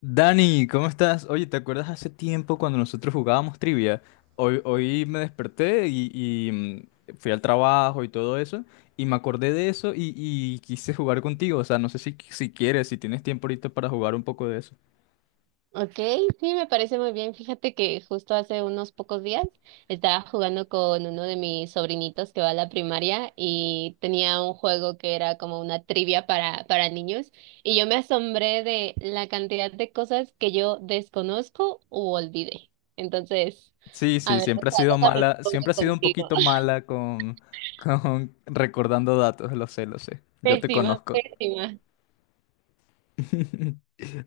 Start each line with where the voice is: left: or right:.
left: Dani, ¿cómo estás? Oye, ¿te acuerdas hace tiempo cuando nosotros jugábamos trivia? Hoy me desperté y fui al trabajo y todo eso, y me acordé de eso y quise jugar contigo. O sea, no sé si quieres, si tienes tiempo ahorita para jugar un poco de eso.
right: Ok, sí, me parece muy bien. Fíjate que justo hace unos pocos días estaba jugando con uno de mis sobrinitos que va a la primaria y tenía un juego que era como una trivia para niños y yo me asombré de la cantidad de cosas que yo desconozco u olvidé. Entonces,
left: Sí,
right: a
left: sí,
right: ver,
left: siempre ha sido
right: déjame
left: mala,
right: responder
left: siempre ha sido un
right: contigo.
left: poquito mala con, con recordando datos, lo sé, lo sé. Yo te
right: Pésima,
left: conozco.
right: pésima.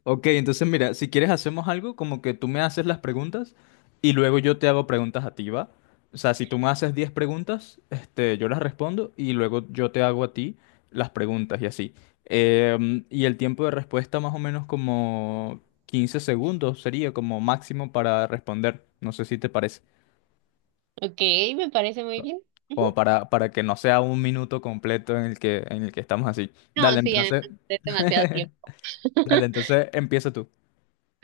left: Ok, entonces mira, si quieres hacemos algo como que tú me haces las preguntas y luego yo te hago preguntas a ti, ¿va? O sea, si tú me haces 10 preguntas, yo las respondo y luego yo te hago a ti las preguntas y así. Y el tiempo de respuesta más o menos como 15 segundos sería como máximo para responder. No sé si te parece.
right: Ok, me parece muy
left: Co-
right: bien. Ujú.
left: Como para que no sea un minuto completo en el que estamos así.
right: No,
left: Dale,
right: sí, además
left: entonces.
right: es demasiado tiempo.
left: Dale, entonces empieza tú.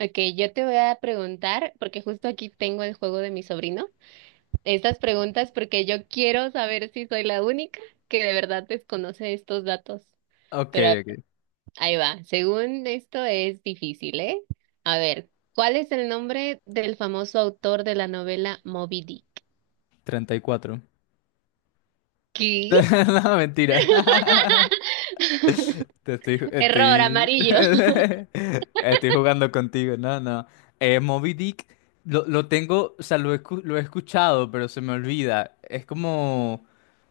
right: Ok, yo te voy a preguntar, porque justo aquí tengo el juego de mi sobrino, estas preguntas porque yo quiero saber si soy la única que de verdad desconoce estos datos.
left: Ok,
right: Pero a ver,
left: ok.
right: ahí va, según esto es difícil, ¿eh? A ver, ¿cuál es el nombre del famoso autor de la novela Moby Dick?
left: Treinta y cuatro.
right: ¿Qué?
left: No, mentira. Te estoy,
right: Error
left: estoy,
right: amarillo.
left: estoy jugando contigo. No, no. Moby Dick lo tengo, o sea, lo he, lo he escuchado, pero se me olvida. Es como,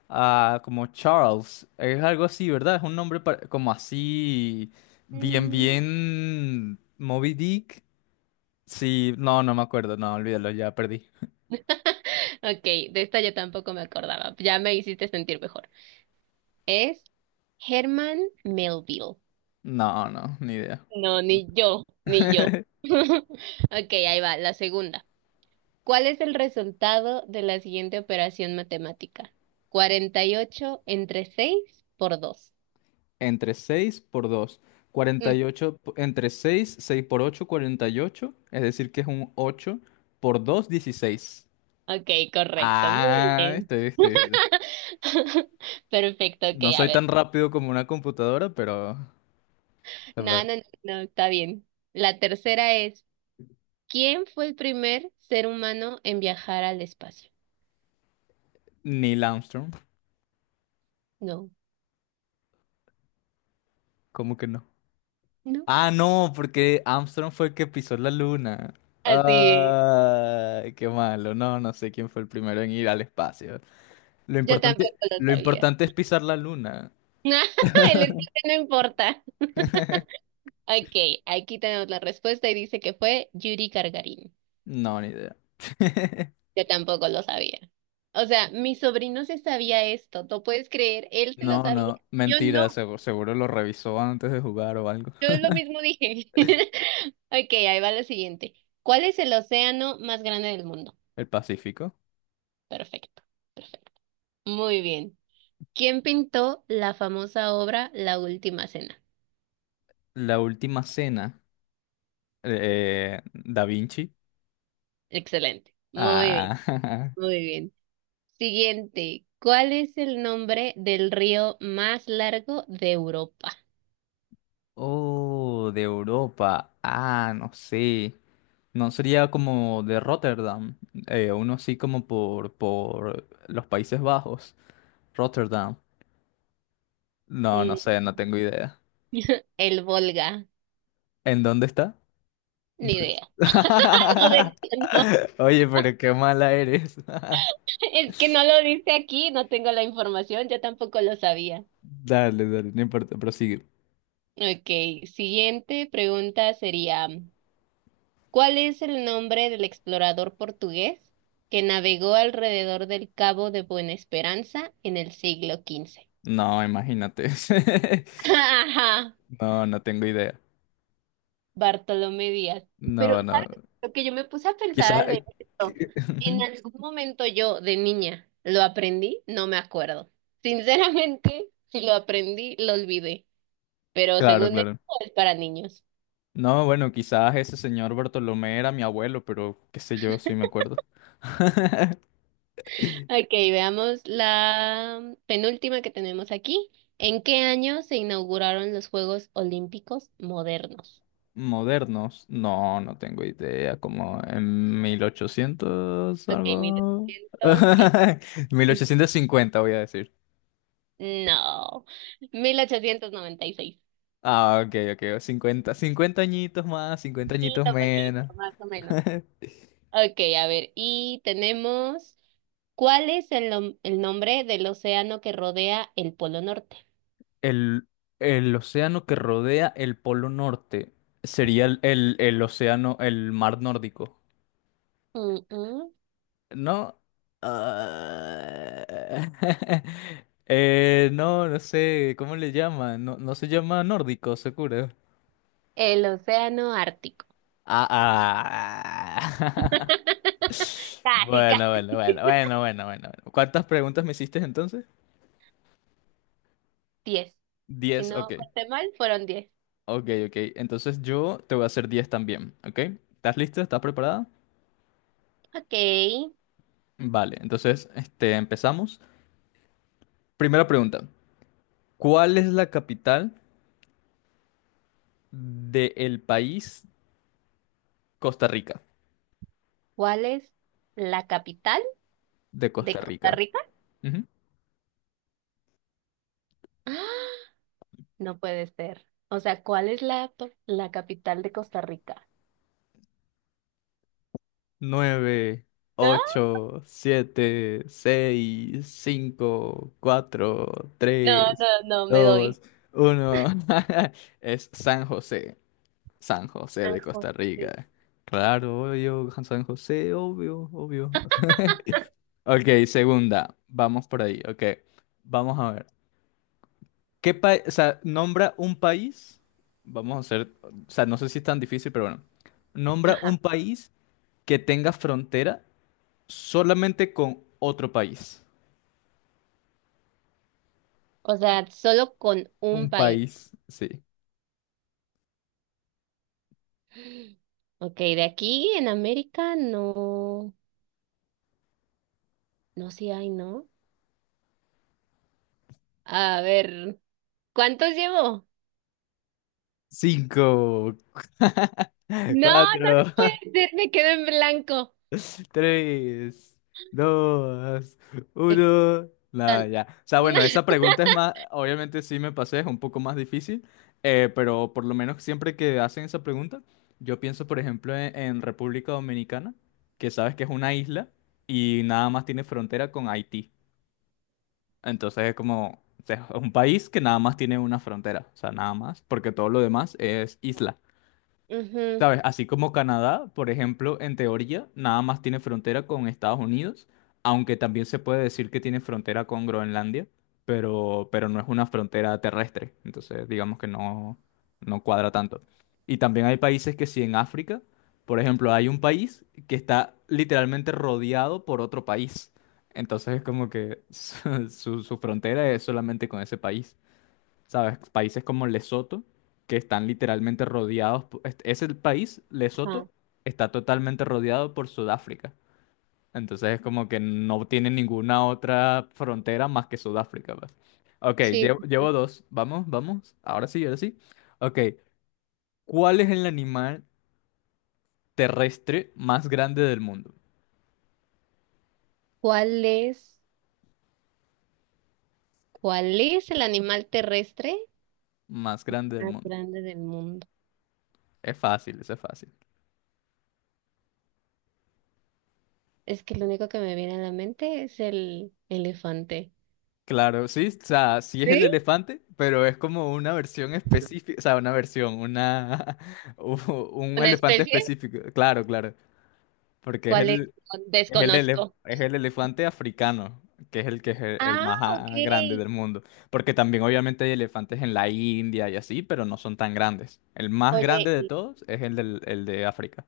left: ah, como Charles. Es algo así, ¿verdad? Es un nombre como así, bien,
right: Mm,
left: bien. Moby Dick. Sí, no, no me acuerdo. No, olvídalo, ya perdí.
right: Ok, de esta yo tampoco me acordaba, ya me hiciste sentir mejor. Es Herman Melville.
left: No, no, ni idea.
right: No, ni yo, ni yo. Ok, ahí va, la segunda. ¿Cuál es el resultado de la siguiente operación matemática? 48 entre 6 por 2.
left: Entre 6 por 2.
right: Mm,
left: 48 entre seis por ocho cuarenta y ocho. Es decir, que es un 8 por 2 dieciséis.
right: ok, correcto, muy
left: Ah,
right: bien.
left: este.
right: Perfecto, ok,
left: No
right: a
left: soy
right: ver.
left: tan rápido como una computadora, pero...
right: No,
left: Vale.
right: no, no, no, está bien. La tercera es, ¿quién fue el primer ser humano en viajar al espacio?
left: Neil Armstrong.
right: No,
left: ¿Cómo que no?
right: no.
left: Ah, no, porque Armstrong fue el que pisó la luna.
right: Así,
left: Ay, qué malo. No, no sé quién fue el primero en ir al espacio.
right: yo tampoco lo
left: Lo
right: sabía.
left: importante es pisar la luna.
right: El espacio no importa. Ok, aquí tenemos la respuesta y dice que fue Yuri Gagarin.
left: No, ni idea.
right: Yo tampoco lo sabía. O sea, mi sobrino se sabía esto, ¿tú puedes creer? Él se lo
left: No,
right: sabía,
left: no,
right: yo
left: mentira,
right: no,
left: seguro, lo revisó antes de jugar o algo.
right: yo lo mismo dije. Ok, ahí va la siguiente. ¿Cuál es el océano más grande del mundo?
left: El Pacífico.
right: Perfecto, perfecto. Muy bien. ¿Quién pintó la famosa obra La Última Cena?
left: La última cena. Da Vinci.
right: Excelente. Muy bien,
left: Ah,
right: muy bien. Siguiente. ¿Cuál es el nombre del río más largo de Europa?
left: oh, de Europa. Ah, no sé. No sería como de Rotterdam. Uno así como por los Países Bajos. Rotterdam. No, no
right: Mm,
left: sé, no tengo idea.
right: El Volga,
left: ¿En dónde está? No
right: ni
left: es-
right: idea. No, de- no,
left: Oye, pero qué mala eres.
right: es que no lo dice aquí, no tengo la información, yo tampoco lo sabía.
left: Dale, dale, no importa, prosigue.
right: Ok, siguiente pregunta sería, ¿cuál es el nombre del explorador portugués que navegó alrededor del Cabo de Buena Esperanza en el siglo XV?
left: No, imagínate. No, no tengo idea.
right: Bartolomé Díaz. Pero,
left: No, no.
right: ¿sabes? Lo que yo me puse a pensar
left: Quizás.
right: al leer esto, en algún momento yo de niña lo aprendí, no me acuerdo. Sinceramente, si lo aprendí, lo olvidé. Pero
left: Claro,
right: según esto
left: claro.
right: es para niños.
left: No, bueno, quizás ese señor Bartolomé era mi abuelo, pero qué sé yo, sí me acuerdo.
right: Ok, veamos la penúltima que tenemos aquí. ¿En qué año se inauguraron los Juegos Olímpicos modernos?
left: Modernos. No, no tengo idea. Como en 1800
right: Ok, mil
left: algo.
right: ochocientos ¿qué?
left: 1850 voy a...
right: No, 1896.
left: Ah, ok, ok. Cincuenta, 50 añitos más, 50 añitos
right: Poquito, a
left: menos.
right: poquito, más o menos. Ok, a ver, y tenemos, ¿cuál es el nombre del océano que rodea el Polo Norte?
left: El, el océano que rodea el Polo Norte sería el, el océano, el mar nórdico.
right: Mm, mm.
left: ¿No? Ah, no, no sé, ¿cómo le llaman? No, no se llama nórdico, seguro.
right: El océano Ártico.
left: Ah, ah.
right: Casi,
left: Bueno,
right: casi.
left: bueno, bueno, bueno, bueno, bueno, bueno. ¿Cuántas preguntas me hiciste entonces?
right: Diez. Si
left: Diez,
right: no
left: ok.
right: conté mal, fueron diez.
left: Ok, ok. Entonces yo te voy a hacer 10 también, ¿ok? ¿Estás lista? ¿Estás preparada?
right: Ok.
left: Vale, entonces empezamos. Primera pregunta. ¿Cuál es la capital del país Costa Rica?
right: ¿Cuál es la capital
left: De
right: de
left: Costa
right: Costa
left: Rica.
right: Rica?
left: Ujú.
right: ¡Ah! No puede ser. O sea, ¿cuál es la capital de Costa Rica?
left: 9,
right: ¿No?
left: 8, 7, 6, 5, 4,
right: No, no,
left: 3,
right: no, me doy.
left: 2, 1. Es San José. San José
right: San
left: de Costa
right: José.
left: Rica. Claro, obvio, San José, obvio, obvio. Ok, segunda. Vamos por ahí. Ok, vamos a ver. ¿Qué país? O sea, nombra un país. Vamos a hacer. O sea, no sé si es tan difícil, pero bueno. Nombra
right: Ajá.
left: un país que tenga frontera solamente con otro país.
right: O sea, solo con un
left: Un
right: país.
left: país, sí.
right: Ok, de aquí en América no, no, sí hay, ¿no? A ver, ¿cuántos llevo?
left: Cinco,
right: No, no te
left: cuatro,
right: puedes decir, me quedo en blanco.
left: tres, dos, uno. Nada,
right: Están-
left: ya. O sea, bueno, esa pregunta es más, obviamente sí me pasé, es un poco más difícil, pero por lo menos siempre que hacen esa pregunta, yo pienso, por ejemplo, en República Dominicana, que sabes que es una isla y nada más tiene frontera con Haití. Entonces es como, o sea, es un país que nada más tiene una frontera, o sea, nada más, porque todo lo demás es isla.
right: Ujú,
left: ¿Sabes? Así como Canadá, por ejemplo, en teoría, nada más tiene frontera con Estados Unidos, aunque también se puede decir que tiene frontera con Groenlandia, pero no es una frontera terrestre, entonces digamos que no, no cuadra tanto. Y también hay países que sí en África, por ejemplo, hay un país que está literalmente rodeado por otro país, entonces es como que su frontera es solamente con ese país. ¿Sabes? Países como Lesoto, que están literalmente rodeados, ese país,
right: ajá,
left: Lesoto, está totalmente rodeado por Sudáfrica. Entonces es como que no tiene ninguna otra frontera más que Sudáfrica, pues. Ok,
right: sí,
left: llevo,
right: sí, sí.
left: llevo dos. Vamos, vamos. Ahora sí, ahora sí. Ok, ¿cuál es el animal terrestre más grande del mundo?
right: ¿Cuál es, cuál es el animal terrestre
left: Más grande del
right: más
left: mundo.
right: grande del mundo?
left: Es fácil, eso es fácil.
right: Es que lo único que me viene a la mente es el elefante.
left: Claro, sí, o sea, sí es
right: ¿Sí?
left: el elefante, pero es como una versión específica, o sea, una versión, una u- un
right: ¿Una
left: elefante
right: especie?
left: específico, claro, claro, porque es
right: ¿Cuál es?
left: el
right: Desconozco.
left: es el elefante africano, que es el
right: Ah,
left: más
right: ok.
left: ah, grande del mundo, porque también obviamente hay elefantes en la India y así, pero no son tan grandes. El más
right: Oye,
left: grande de todos es el del, el de África.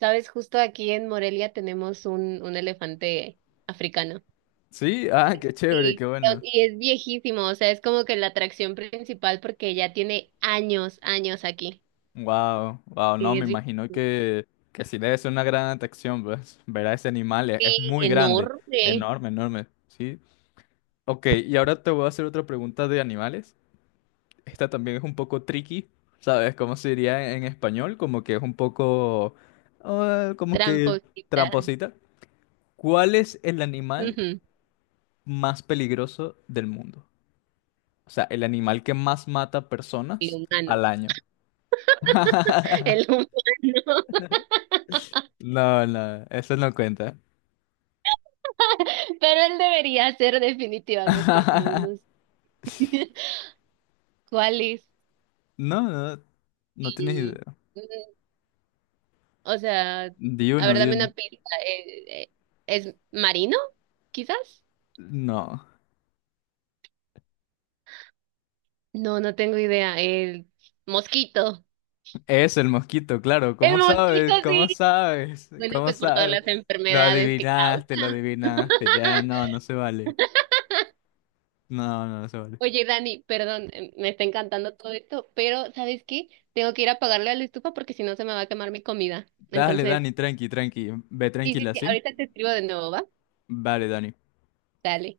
right: sabes, justo aquí en Morelia tenemos un elefante africano.
left: Sí, ah, qué chévere, qué
right: Sí.
left: bueno.
right: Y es viejísimo, o sea, es como que la atracción principal porque ya tiene años, años aquí.
left: Wow, wow, no,
right: Sí,
left: me
right: es
left: imagino
right: viejísimo.
left: que sí debe ser una gran atracción, pues, ver a ese animal, es
right: Sí,
left: muy grande,
right: enorme,
left: enorme, enorme, ¿sí? Ok, y ahora te voy a hacer otra pregunta de animales, esta también es un poco tricky, ¿sabes? ¿Cómo se diría en español? Como que es un poco, ah, como que
right: tramposita.
left: tramposita. ¿Cuál es el animal
right: Ujú,
left: más peligroso del mundo? O sea, el animal que más mata
right: el
left: personas
right: humano,
left: al año.
right: el humano.
left: No, no, eso no cuenta.
right: Pero él debería ser definitivamente. No, no sé. ¿Cuál es?
left: No, no, no tienes
right: Y,
left: idea.
right: mm, o sea,
left: Di
right: a
left: uno,
right: ver,
left: di
right: dame
left: uno.
right: una pista. ¿Es marino, quizás?
left: No,
right: No, no tengo idea. El mosquito.
left: es el mosquito, claro.
right: El
left: ¿Cómo
right: mosquito,
left: sabes?
right: sí.
left: ¿Cómo sabes?
right: Bueno,
left: ¿Cómo
right: pues por todas
left: sabes?
right: las
left: Lo
right: enfermedades que
left: adivinaste, lo
right: causa.
left: adivinaste. Ya, no, no se vale. No, no, no se vale.
right: Oye, Dani, perdón, me está encantando todo esto, pero ¿sabes qué? Tengo que ir a apagarle a la estufa porque si no se me va a quemar mi comida.
left: Dale,
right: Entonces,
left: Dani, tranqui, tranqui. Ve
right: sí, sí,
left: tranquila,
right: sí,
left: ¿sí?
right: ahorita te escribo de nuevo, ¿va?
left: Vale, Dani.
right: Dale.